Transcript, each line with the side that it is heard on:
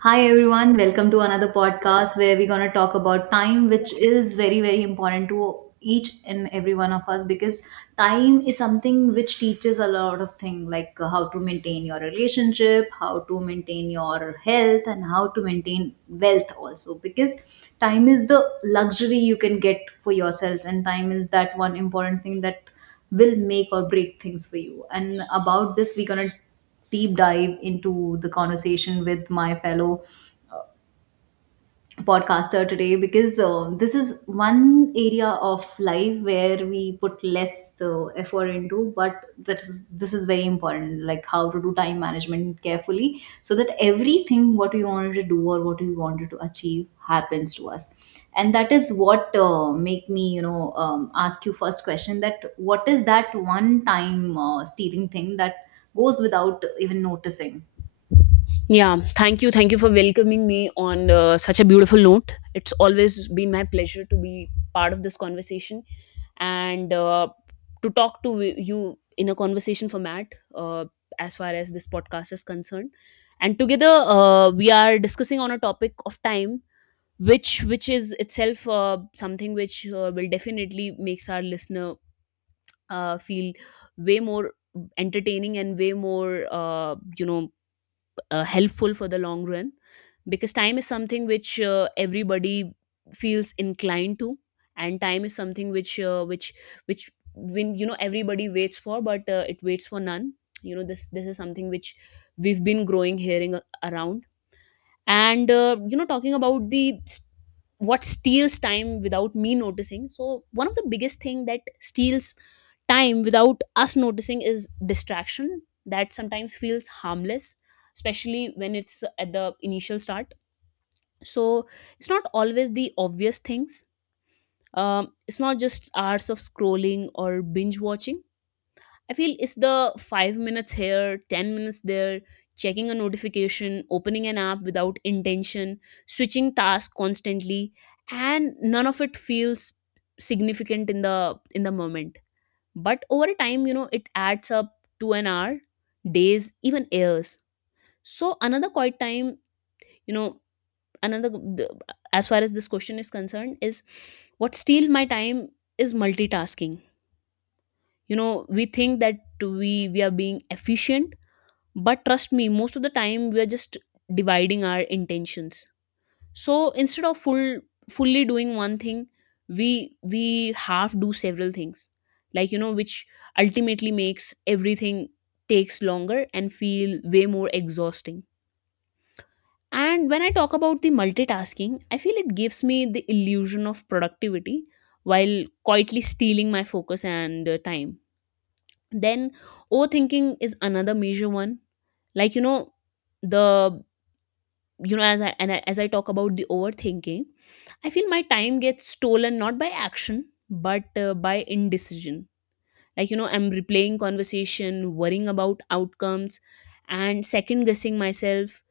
right: Hi everyone, welcome to another podcast where we're going to talk about time, which is very, very important to each and every one of us because time is something which teaches a lot of things like how to maintain your relationship, how to maintain your health, and how to maintain wealth also, because time is the luxury you can get for yourself, and time is that one important thing that will make or break things for you. And about this, we're going to deep dive into the conversation with my fellow podcaster today because this is one area of life where we put less effort into, but that is this is very important, like how to do time management carefully so that everything what we wanted to do or what we wanted to achieve happens to us. And that is what make me ask you first question, that what is that one time stealing thing that goes without even noticing.
left: Yeah, thank you. Thank you for welcoming me on such a beautiful note. It's always been my pleasure to be part of this conversation, and to talk to you in a conversation format uh, as far as this podcast is concerned. And together, we are discussing on a topic of time, which is itself something which will definitely makes our listener feel way more entertaining and way more helpful for the long run, because time is something which everybody feels inclined to, and time is something which when everybody waits for, but it waits for none. This is something which we've been growing hearing around, and talking about what steals time without me noticing. So one of the biggest thing that steals time without us noticing is distraction that sometimes feels harmless, especially when it's at the initial start. So it's not always the obvious things. It's not just hours of scrolling or binge watching. I feel it's the 5 minutes here, 10 minutes there, checking a notification, opening an app without intention, switching tasks constantly, and none of it feels significant in the moment. But over time, it adds up to an hour, days, even years. So another quiet time, you know, another as far as this question is concerned, is what steals my time is multitasking. You know, we think that we are being efficient. But trust me, most of the time we are just dividing our intentions. So instead of fully doing one thing, we half do several things. Like which ultimately makes everything takes longer and feel way more exhausting. And when I talk about the multitasking, I feel it gives me the illusion of productivity while quietly stealing my focus and time. Then overthinking is another major one. Like, the you know as I and as I talk about the overthinking, I feel my time gets stolen not by action but by indecision. Like I'm replaying conversation, worrying about outcomes, and second guessing myself.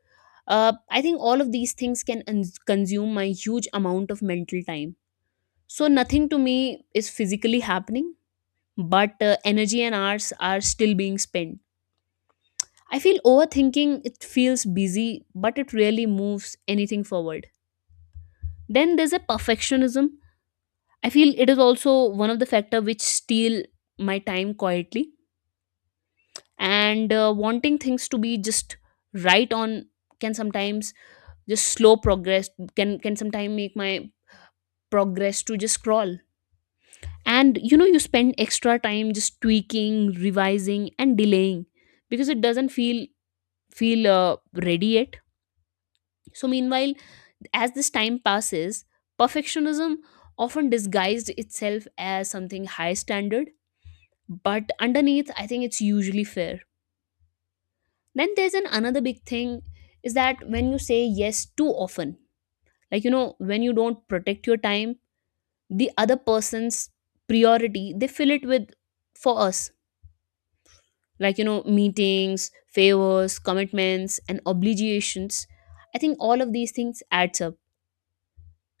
left: I think all of these things can consume my huge amount of mental time. So nothing to me is physically happening, but energy and hours are still being spent. I feel overthinking, it feels busy but it rarely moves anything forward. Then there's a perfectionism. I feel it is also one of the factor which steal my time quietly, and wanting things to be just right on can sometimes just slow progress, can sometimes make my progress to just crawl. And you spend extra time just tweaking, revising and delaying because it doesn't feel ready yet. So meanwhile, as this time passes, perfectionism often disguised itself as something high standard, but underneath I think it's usually fair. Then there's an another big thing, is that when you say yes too often. Like when you don't protect your time, the other person's priority they fill it with for us, like meetings, favors, commitments and obligations. I think all of these things adds up.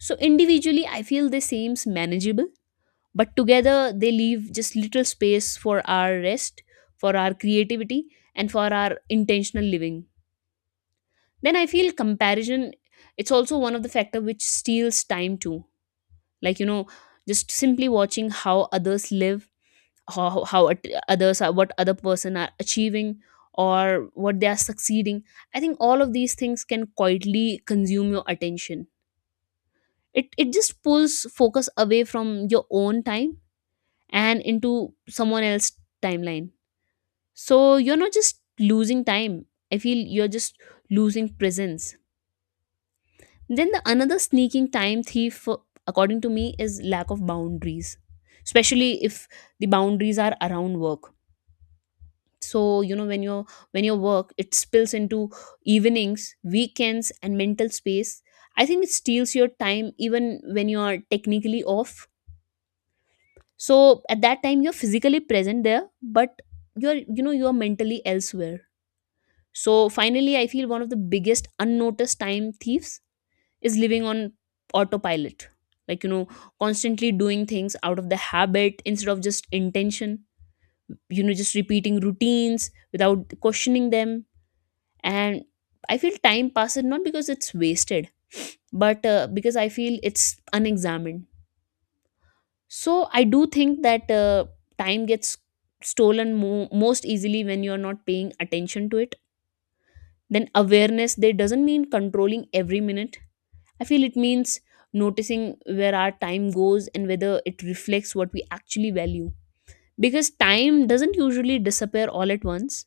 left: So individually I feel they seems manageable, but together they leave just little space for our rest, for our creativity, and for our intentional living. Then I feel comparison, it's also one of the factor which steals time too. Like just simply watching how others live, how others are, what other person are achieving or what they are succeeding. I think all of these things can quietly consume your attention. It just pulls focus away from your own time and into someone else's timeline. So you're not just losing time. I feel you're just losing presence. Then the another sneaking time thief, according to me, is lack of boundaries, especially if the boundaries are around work. So when your work it spills into evenings, weekends, and mental space. I think it steals your time even when you are technically off. So at that time you're physically present there, but you're you know you're mentally elsewhere. So finally, I feel one of the biggest unnoticed time thieves is living on autopilot, like constantly doing things out of the habit instead of just intention. Just repeating routines without questioning them. And I feel time passes not because it's wasted, but because I feel it's unexamined. So I do think that time gets stolen most easily when you are not paying attention to it. Then awareness they doesn't mean controlling every minute. I feel it means noticing where our time goes and whether it reflects what we actually value. Because time doesn't usually disappear all at once,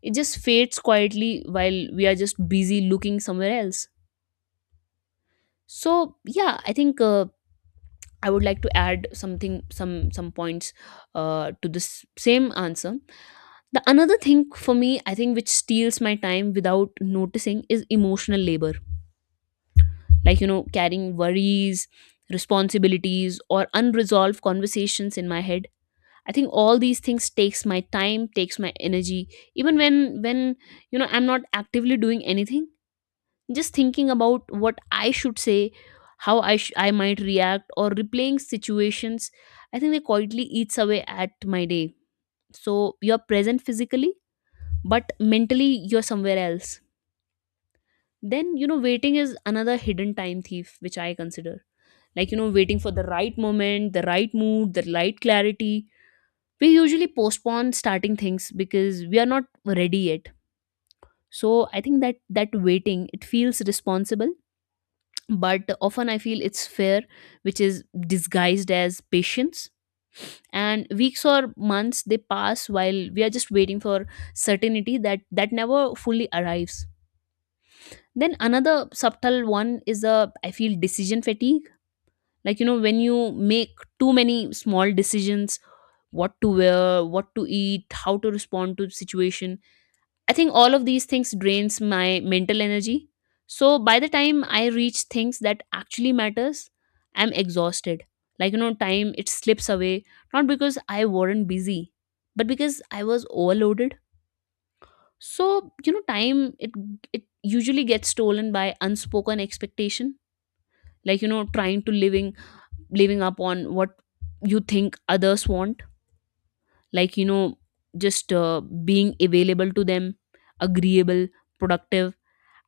left: it just fades quietly while we are just busy looking somewhere else. So, yeah, I think. I would like to add something, some points to this same answer. The another thing for me, I think, which steals my time without noticing is emotional labor, like carrying worries, responsibilities or unresolved conversations in my head. I think all these things takes my time, takes my energy, even when I'm not actively doing anything. Just thinking about what I should say, how I might react or replaying situations, I think they quietly eats away at my day. So you're present physically, but mentally you're somewhere else. Then waiting is another hidden time thief, which I consider. Like waiting for the right moment, the right mood, the right clarity, we usually postpone starting things because we are not ready yet. So I think that that waiting, it feels responsible, but often I feel it's fair, which is disguised as patience. And weeks or months they pass while we are just waiting for certainty that never fully arrives. Then another subtle one is a I feel decision fatigue. Like when you make too many small decisions, what to wear, what to eat, how to respond to the situation. I think all of these things drains my mental energy. So by the time I reach things that actually matters, I'm exhausted. Like time it slips away not because I weren't busy, but because I was overloaded. So time it usually gets stolen by unspoken expectation, like trying to living up on what you think others want, like you know just being available to them, agreeable, productive.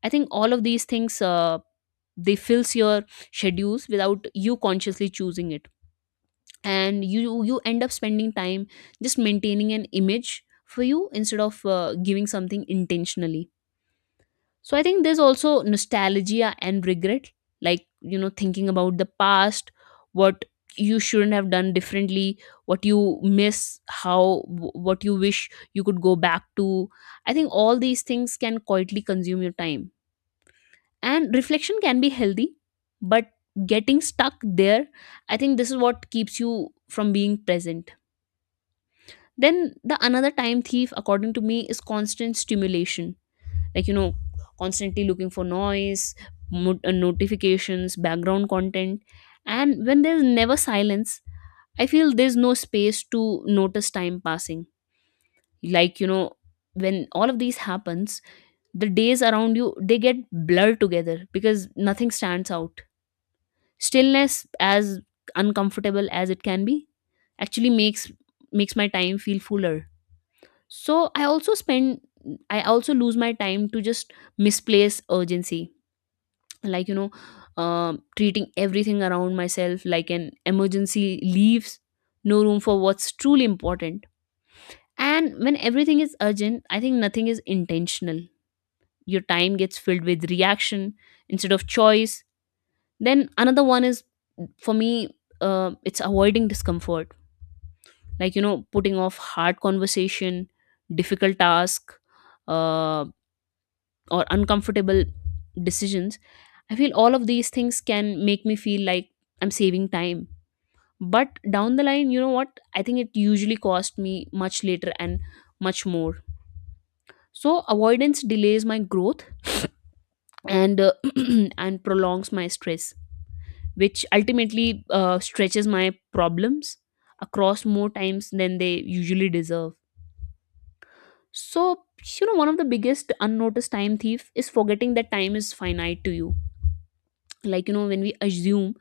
left: I think all of these things they fills your schedules without you consciously choosing it. And you end up spending time just maintaining an image for you instead of giving something intentionally. So I think there's also nostalgia and regret, like, thinking about the past, what you shouldn't have done differently, what you miss, what you wish you could go back to. I think all these things can quietly consume your time. And reflection can be healthy, but getting stuck there, I think this is what keeps you from being present. Then the another time thief, according to me, is constant stimulation, like constantly looking for noise, notifications, background content. And when there's never silence, I feel there's no space to notice time passing. Like when all of these happens, the days around you they get blurred together because nothing stands out. Stillness, as uncomfortable as it can be, actually makes my time feel fuller. So I also lose my time to just misplace urgency, like treating everything around myself like an emergency leaves no room for what's truly important. And when everything is urgent, I think nothing is intentional. Your time gets filled with reaction instead of choice. Then another one is, for me, it's avoiding discomfort, like putting off hard conversation, difficult task, uh, or uncomfortable decisions. I feel all of these things can make me feel like I'm saving time, but down the line, you know what, I think it usually cost me much later and much more. So avoidance delays my growth and and prolongs my stress, which ultimately stretches my problems across more times than they usually deserve. So one of the biggest unnoticed time thief is forgetting that time is finite to you. Like when we assume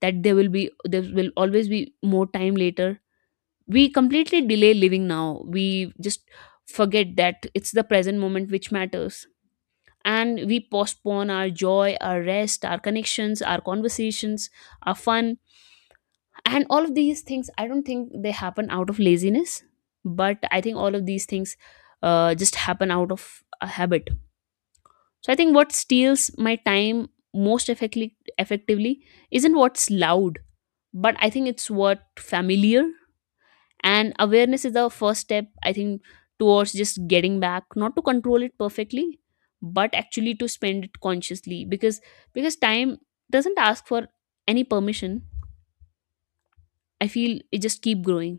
left: that there will always be more time later, we completely delay living now. We just forget that it's the present moment which matters. And we postpone our joy, our rest, our connections, our conversations, our fun. And all of these things, I don't think they happen out of laziness, but I think all of these Things just happen out of a habit. So I think what steals my time most effectively isn't what's loud, but I think it's what familiar. And awareness is the first step, I think, towards just getting back, not to control it perfectly, but actually to spend it consciously, because time doesn't ask for any permission. I feel it just keep growing.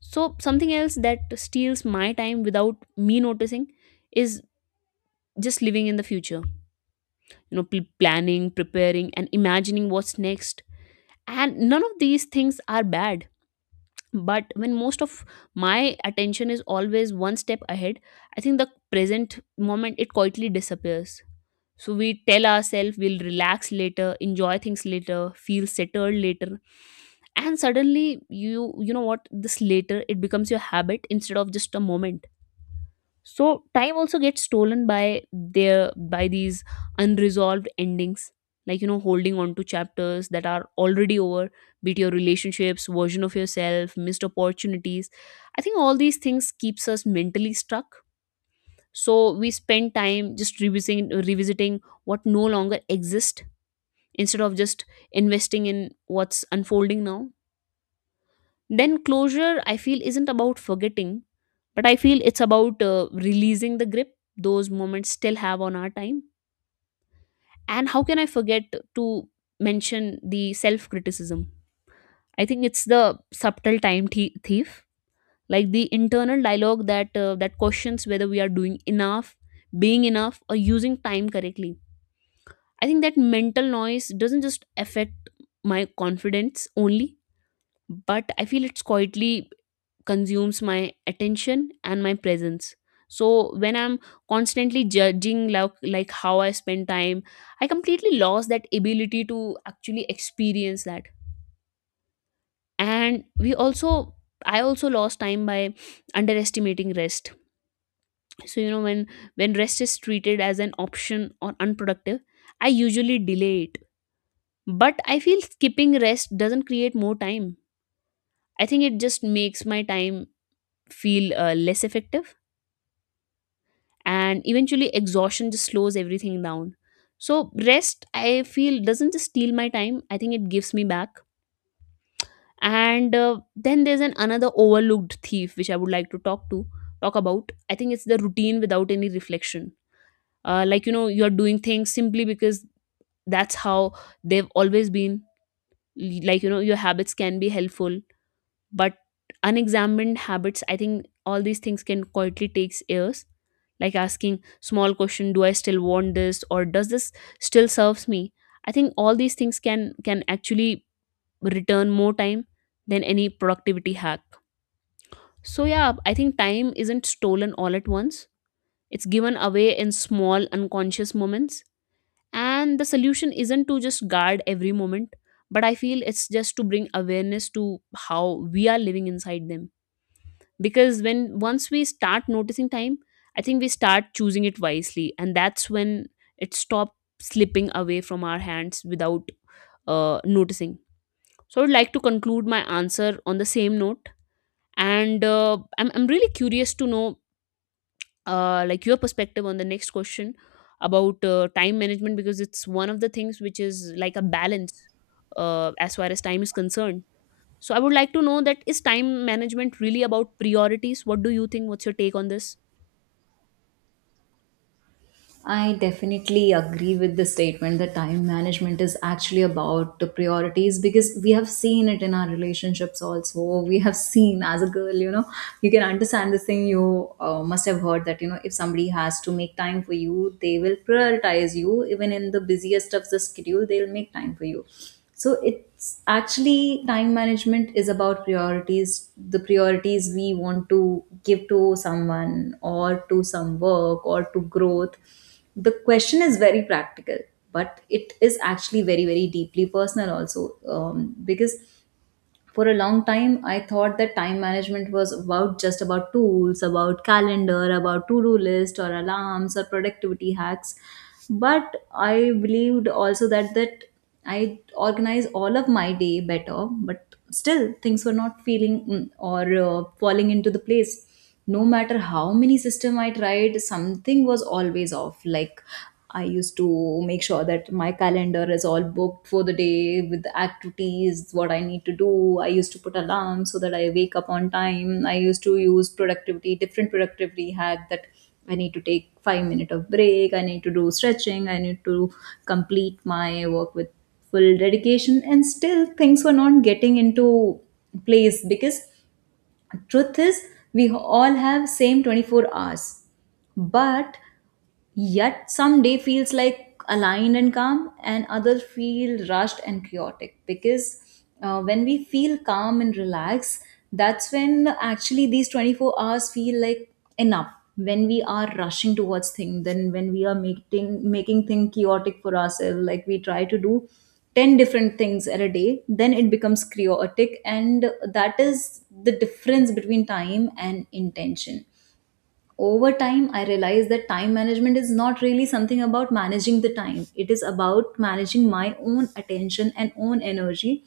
left: So something else that steals my time without me noticing is just living in the future, you know, planning, preparing and imagining what's next. And none of these things are bad, but when most of my attention is always one step ahead, I think the present moment it quietly disappears. So we tell ourselves we'll relax later, enjoy things later, feel settled later, and suddenly you know what, this later it becomes your habit instead of just a moment. So time also gets stolen by their by these unresolved endings, like, you know, holding on to chapters that are already over, be it your relationships, version of yourself, missed opportunities. I think all these things keeps us mentally stuck, so we spend time just revisiting what no longer exists instead of just investing in what's unfolding now. Then closure, I feel, isn't about forgetting, but I feel it's about releasing the grip those moments still have on our time. And how can I forget to mention the self criticism? I think it's the subtle time thief, like the internal dialogue that questions whether we are doing enough, being enough, or using time correctly. I think that mental noise doesn't just affect my confidence only, but I feel it's quietly consumes my attention and my presence. So when I'm constantly judging like how I spend time, I completely lost that ability to actually experience that. And we also, I also lost time by underestimating rest. So you know, when rest is treated as an option or unproductive, I usually delay it. But I feel skipping rest doesn't create more time. I think it just makes my time feel less effective, and eventually exhaustion just slows everything down. So rest, I feel, doesn't just steal my time, I think it gives me back. And then there's an another overlooked thief which I would like to talk about. I think it's the routine without any reflection, like, you know, you're doing things simply because that's how they've always been. Like, you know, your habits can be helpful, but unexamined habits, I think all these things can quietly takes years. Like asking small question, do I still want this, or does this still serves me? I think all these things can actually return more time than any productivity hack. So yeah, I think time isn't stolen all at once, it's given away in small unconscious moments. And the solution isn't to just guard every moment, but I feel it's just to bring awareness to how we are living inside them. Because when once we start noticing time, I think we start choosing it wisely, and that's when it stops slipping away from our hands without noticing. So I would like to conclude my answer on the same note. And I'm really curious to know like your perspective on the next question about time management, because it's one of the things which is like a balance as far as time is concerned. So I would like to know, that is time management really about priorities? What do you think? What's your take on this?
right: I definitely agree with the statement that time management is actually about the priorities, because we have seen it in our relationships also. We have seen, as a girl, you know, you can understand this thing. You must have heard that, you know, if somebody has to make time for you, they will prioritize you. Even in the busiest of the schedule, they'll make time for you. So it's actually, time management is about priorities, the priorities we want to give to someone or to some work or to growth. The question is very practical, but it is actually very, very deeply personal also, because for a long time I thought that time management was about just about tools, about calendar, about to-do list or alarms or productivity hacks. But I believed also that I organize all of my day better, but still things were not feeling mm, or falling into the place. No matter how many system I tried, something was always off. Like, I used to make sure that my calendar is all booked for the day with the activities what I need to do. I used to put alarms so that I wake up on time. I used to use productivity, different productivity hack, that I need to take 5 minutes minute of break, I need to do stretching, I need to complete my work with full dedication, and still things were not getting into place. Because truth is, we all have same 24 hours, but yet some day feels like aligned and calm, and other feel rushed and chaotic. Because when we feel calm and relaxed, that's when actually these 24 hours feel like enough. When we are rushing towards things, then when we are making things chaotic for ourselves, like we try to do 10 different things at a day, then it becomes chaotic, and that is the difference between time and intention. Over time, I realized that time management is not really something about managing the time. It is about managing my own attention and own energy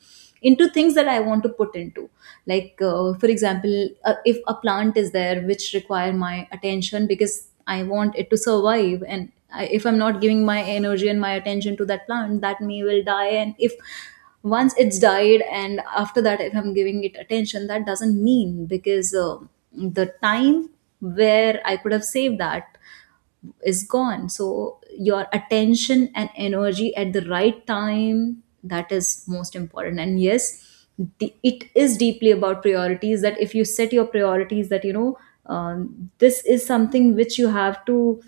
right: into things that I want to put into. Like, for example, if a plant is there which require my attention because I want it to survive, and if I'm not giving my energy and my attention to that plant, that may will die. And if once it's died, and after that if I'm giving it attention, that doesn't mean, because the time where I could have saved that is gone. So your attention and energy at the right time, that is most important. And yes, it is deeply about priorities. That if you set your priorities, that you know, this is something which you have to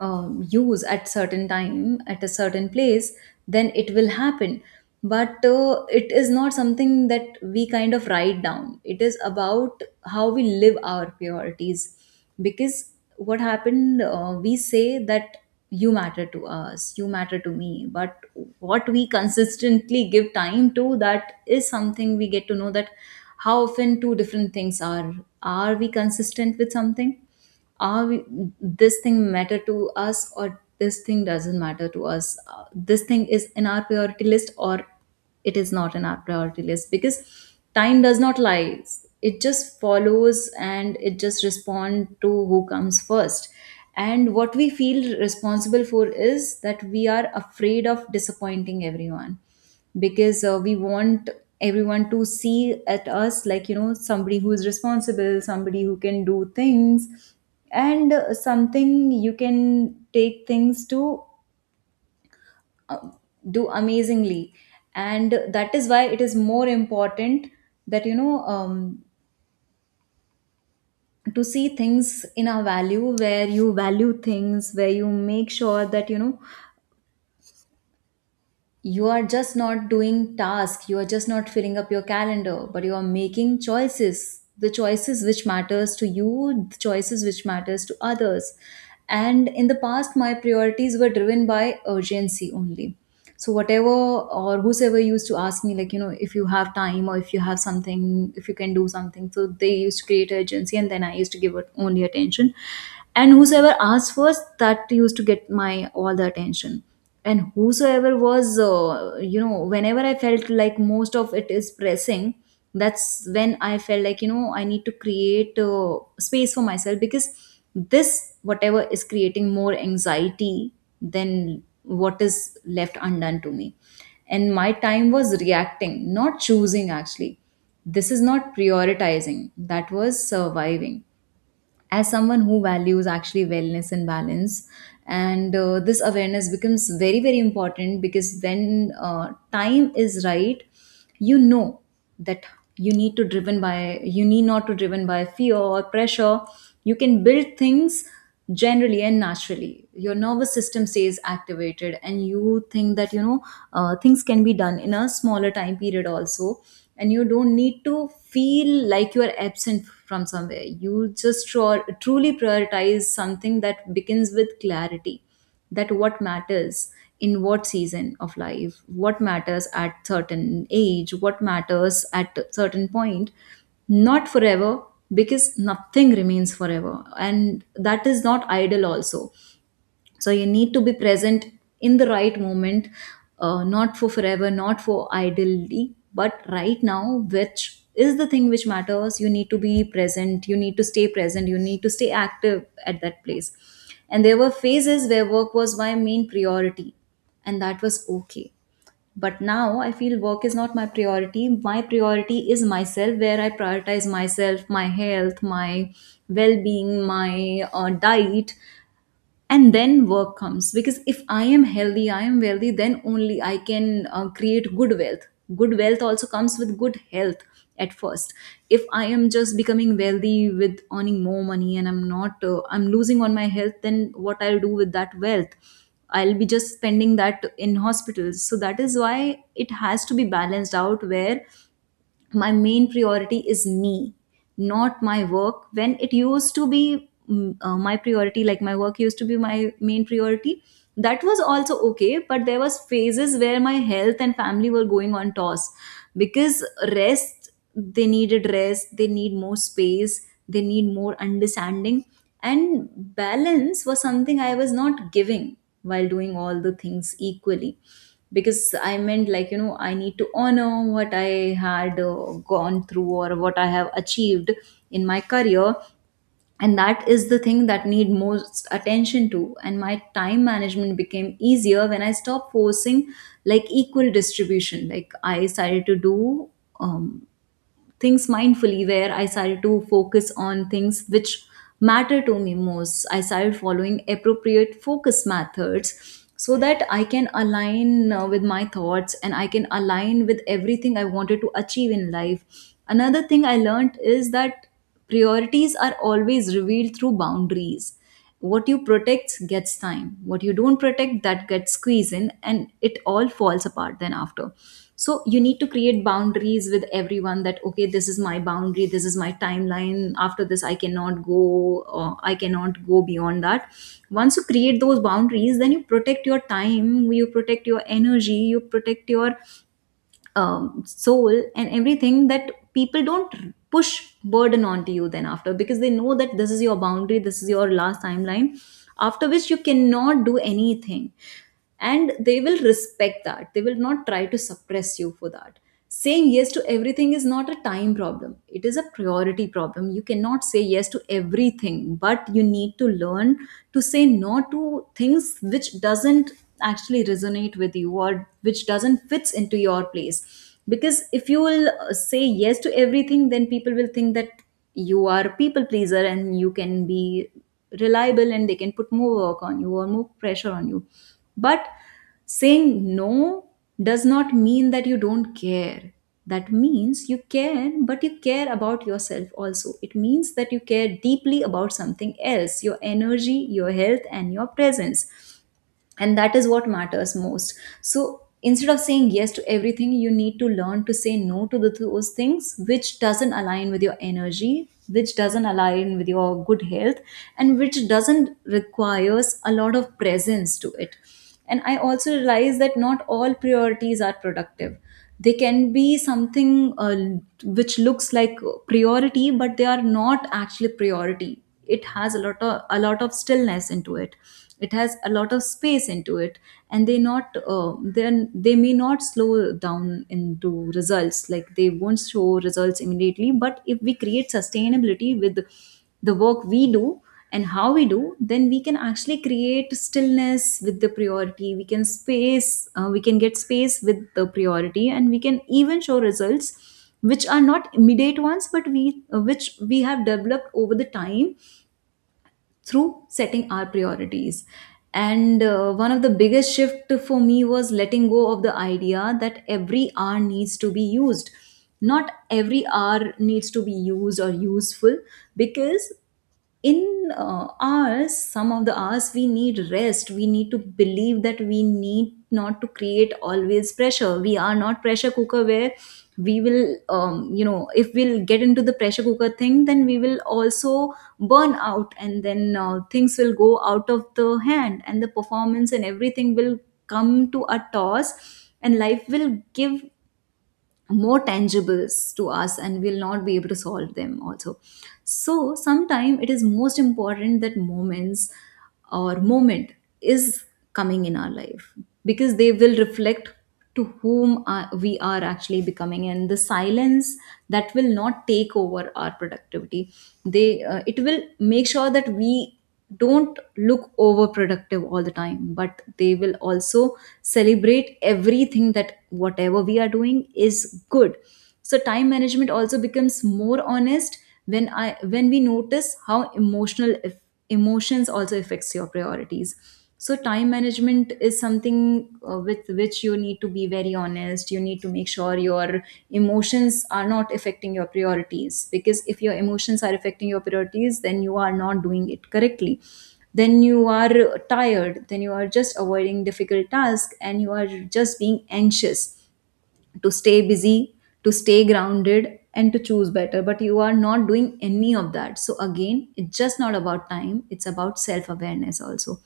right: use at certain time, at a certain place, then it will happen. But it is not something that we kind of write down. It is about how we live our priorities. Because what happened, we say that you matter to us, you matter to me, but what we consistently give time to, that is something we get to know that how often two different things are we consistent with something? are we, this thing matter to us, or this thing doesn't matter to us? This thing is in our priority list, or it is not in our priority list. Because time does not lie, it just follows and it just respond to who comes first. And what we feel responsible for is that we are afraid of disappointing everyone, because we want everyone to see at us like, you know, somebody who is responsible, somebody who can do things, and something you can take things to uh, do amazingly. And that is why it is more important, that you know, to see things in a value, where you value things, where you make sure that you know you are just not doing tasks, you are just not filling up your calendar, but you are making choices, the choices which matters to you, the choices which matters to others. And in the past, my priorities were driven by urgency only. So whatever or whosoever used to ask me, like, you know, if you have time or if you have something, if you can do something, so they used to create urgency, and then I used to give it only attention. And whosoever asked first, that used to get my all the attention. And whosoever was, you know, whenever I felt like most of it is pressing, that's when I felt like, you know, I need to create space for myself. Because this, whatever is creating more anxiety than what is left undone to me, and my time was reacting, not choosing. Actually, this is not prioritizing, that was surviving, as someone who values actually wellness and balance. And this awareness becomes very, very important. Because when time is right, you know, that you need to driven by, you need not to driven by fear or pressure, you can build things generally and naturally, your nervous system stays activated, and you think that, you know, things can be done in a smaller time period also. And you don't need to feel like you are absent from somewhere. You just truly prioritize something that begins with clarity, that what matters, in what season of life, what matters at certain age, what matters at a certain point, not forever, because nothing remains forever, and that is not idle also. So you need to be present in the right moment, not for forever, not for idly, but right now, which is the thing which matters. You need to be present, you need to stay present, you need to stay active at that place. And there were phases where work was my main priority, and that was okay. But now I feel work is not my priority, my priority is myself, where I prioritize myself, my health, my well-being, my diet, and then work comes. Because if I am healthy, I am wealthy, then only I can create good wealth. Good wealth also comes with good health at first. If I am just becoming wealthy with earning more money, and I'm not I'm losing on my health, then what I'll do with that wealth? I'll be just spending that in hospitals. So that is why it has to be balanced out, where my main priority is me, not my work. When it used to be my priority, like my work used to be my main priority, that was also okay, but there was phases where my health and family were going on toss. Because rest, they needed rest, they need more space, they need more understanding, and balance was something I was not giving, while doing all the things equally. Because I meant like, you know, I need to honor what I had gone through, or what I have achieved in my career, and that is the thing that need most attention to. And my time management became easier when I stopped forcing, like, equal distribution. Like, I started to do um, things mindfully, where I started to focus on things which matter to me most. I started following appropriate focus methods so that I can align with my thoughts, and I can align with everything I wanted to achieve in life. Another thing I learned is that priorities are always revealed through boundaries. What you protect gets time. What you don't protect, that gets squeezed in, and it all falls apart then after. So you need to create boundaries with everyone, that okay, this is my boundary, this is my timeline. After this, I cannot go, or I cannot go beyond that. Once you create those boundaries, then you protect your time, you protect your energy, you protect your soul and everything, that people don't push burden onto you then after, because they know that this is your boundary, this is your last timeline after which you cannot do anything, and they will respect that. They will not try to suppress you for that. Saying yes to everything is not a time problem, it is a priority problem. You cannot say yes to everything, but you need to learn to say no to things which doesn't actually resonate with you or which doesn't fits into your place. Because if you will say yes to everything, then people will think that you are a people pleaser and you can be reliable, and they can put more work on you or more pressure on you. But saying no does not mean that you don't care. That means you care, but you care about yourself also. It means that you care deeply about something else, your energy, your health, and your presence, and that is what matters most. So instead of saying yes to everything, you need to learn to say no to those things which doesn't align with your energy, which doesn't align with your good health, and which doesn't requires a lot of presence to it. And I also realize that not all priorities are productive. They can be something which looks like priority, but they are not actually priority. It has a lot of stillness into it. It has a lot of space into it. And they not then they may not slow down into results, like they won't show results immediately. But if we create sustainability with the work we do and how we do, then we can actually create stillness with the priority. We can space we can get space with the priority, and we can even show results which are not immediate ones, but we which we have developed over the time through setting our priorities. And one of the biggest shift for me was letting go of the idea that every hour needs to be used. Not every hour needs to be used or useful. Because in hours some of the hours we need rest. We need to believe that we need not to create always pressure. We are not pressure cooker where we will you know, if we'll get into the pressure cooker thing, then we will also burn out, and then things will go out of the hand and the performance and everything will come to a toss, and life will give more tangibles to us, and we'll not be able to solve them also. So sometimes it is most important that moments or moment is coming in our life, because they will reflect to we are actually becoming. And the silence that will not take over our productivity, they it will make sure that we don't look overproductive all the time, but they will also celebrate everything that whatever we are doing is good. So time management also becomes more honest when I when we notice how emotional emotions also affects your priorities. So time management is something with which you need to be very honest. You need to make sure your emotions are not affecting your priorities, because if your emotions are affecting your priorities, then you are not doing it correctly. Then you are tired, then you are just avoiding difficult tasks, and you are just being anxious to stay busy, to stay grounded, and to choose better. But you are not doing any of that. So, again, it's just not about time, it's about self awareness also.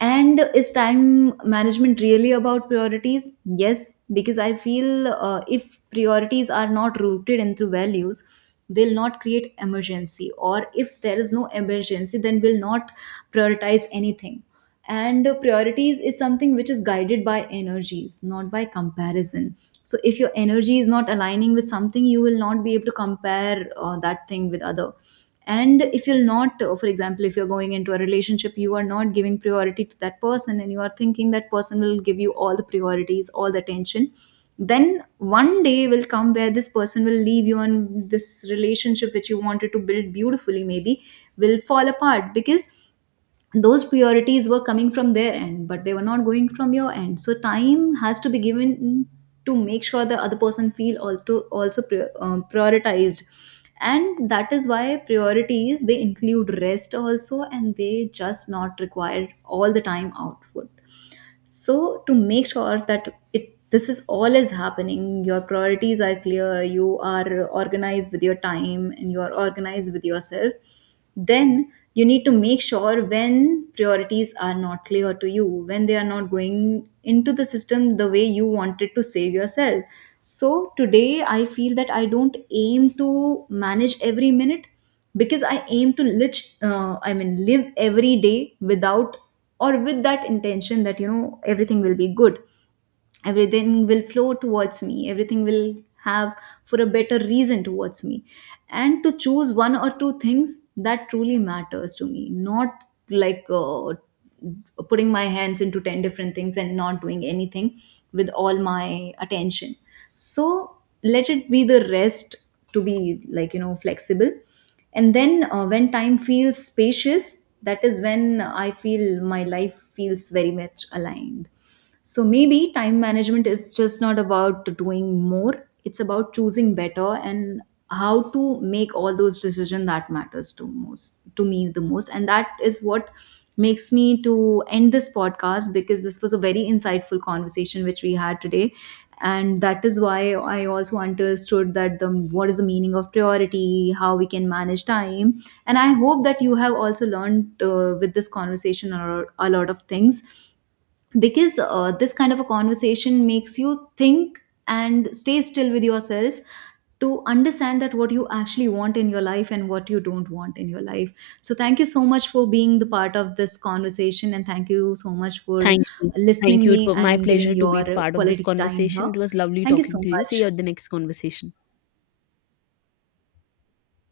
right: And is time management really about priorities? Yes, because I feel if priorities are not rooted into values, will not create emergency. Or if there is no emergency, then will not prioritize anything. And priorities is something which is guided by energies, not by comparison. So if your energy is not aligning with something, you will not be able to compare that thing with other. And if you're not for example, if you're going into a relationship, you are not giving priority to that person, and you are thinking that person will give you all the priorities, all the attention, then one day will come where this person will leave you, and this relationship which you wanted to build beautifully maybe will fall apart, because those priorities were coming from their end, but they were not going from your end. So time has to be given to make sure the other person feel also prioritized. And that is why priorities, they include rest also, and they just not require all the time output. So to make sure that it this is all is happening, your priorities are clear, you are organized with your time, and you are organized with yourself. Then you need to make sure when priorities are not clear to you, when they are not going into the system, the way you wanted to save yourself. So today I feel that I don't aim to manage every minute, because I aim to live every day without, or with that intention that, you know, everything will be good, everything will flow towards me, everything will have for a better reason towards me. And to choose one or two things that truly matters to me, not like putting my hands into 10 different things and not doing anything with all my attention. So let it be the rest to be, like, you know, flexible. And then when time feels spacious, that is when I feel my life feels very much aligned. So maybe time management is just not about doing more, it's about choosing better, and how to make all those decisions that matters to most to me the most. And that is what makes me to end this podcast, because this was a very insightful conversation which we had today. And that is why I also understood that the what is the meaning of priority, how we can manage time. And I hope that you have also learned with this conversation or a lot of things, because this kind of a conversation makes you think and stay still with yourself to understand that what you actually want in your life and what you don't want in your life. So thank you so much for being the part of this conversation, and thank you so much for
left: Thank you. Thank
right: listening
left: you. It
right: me
left: was my
right: and giving
left: pleasure to be the
right: your
left: part of this
right: quality time
left: conversation.
right: here.
left: It was lovely
right: Thank you
left: talking
right: so
left: to you. See you
right: much.
left: at the next conversation.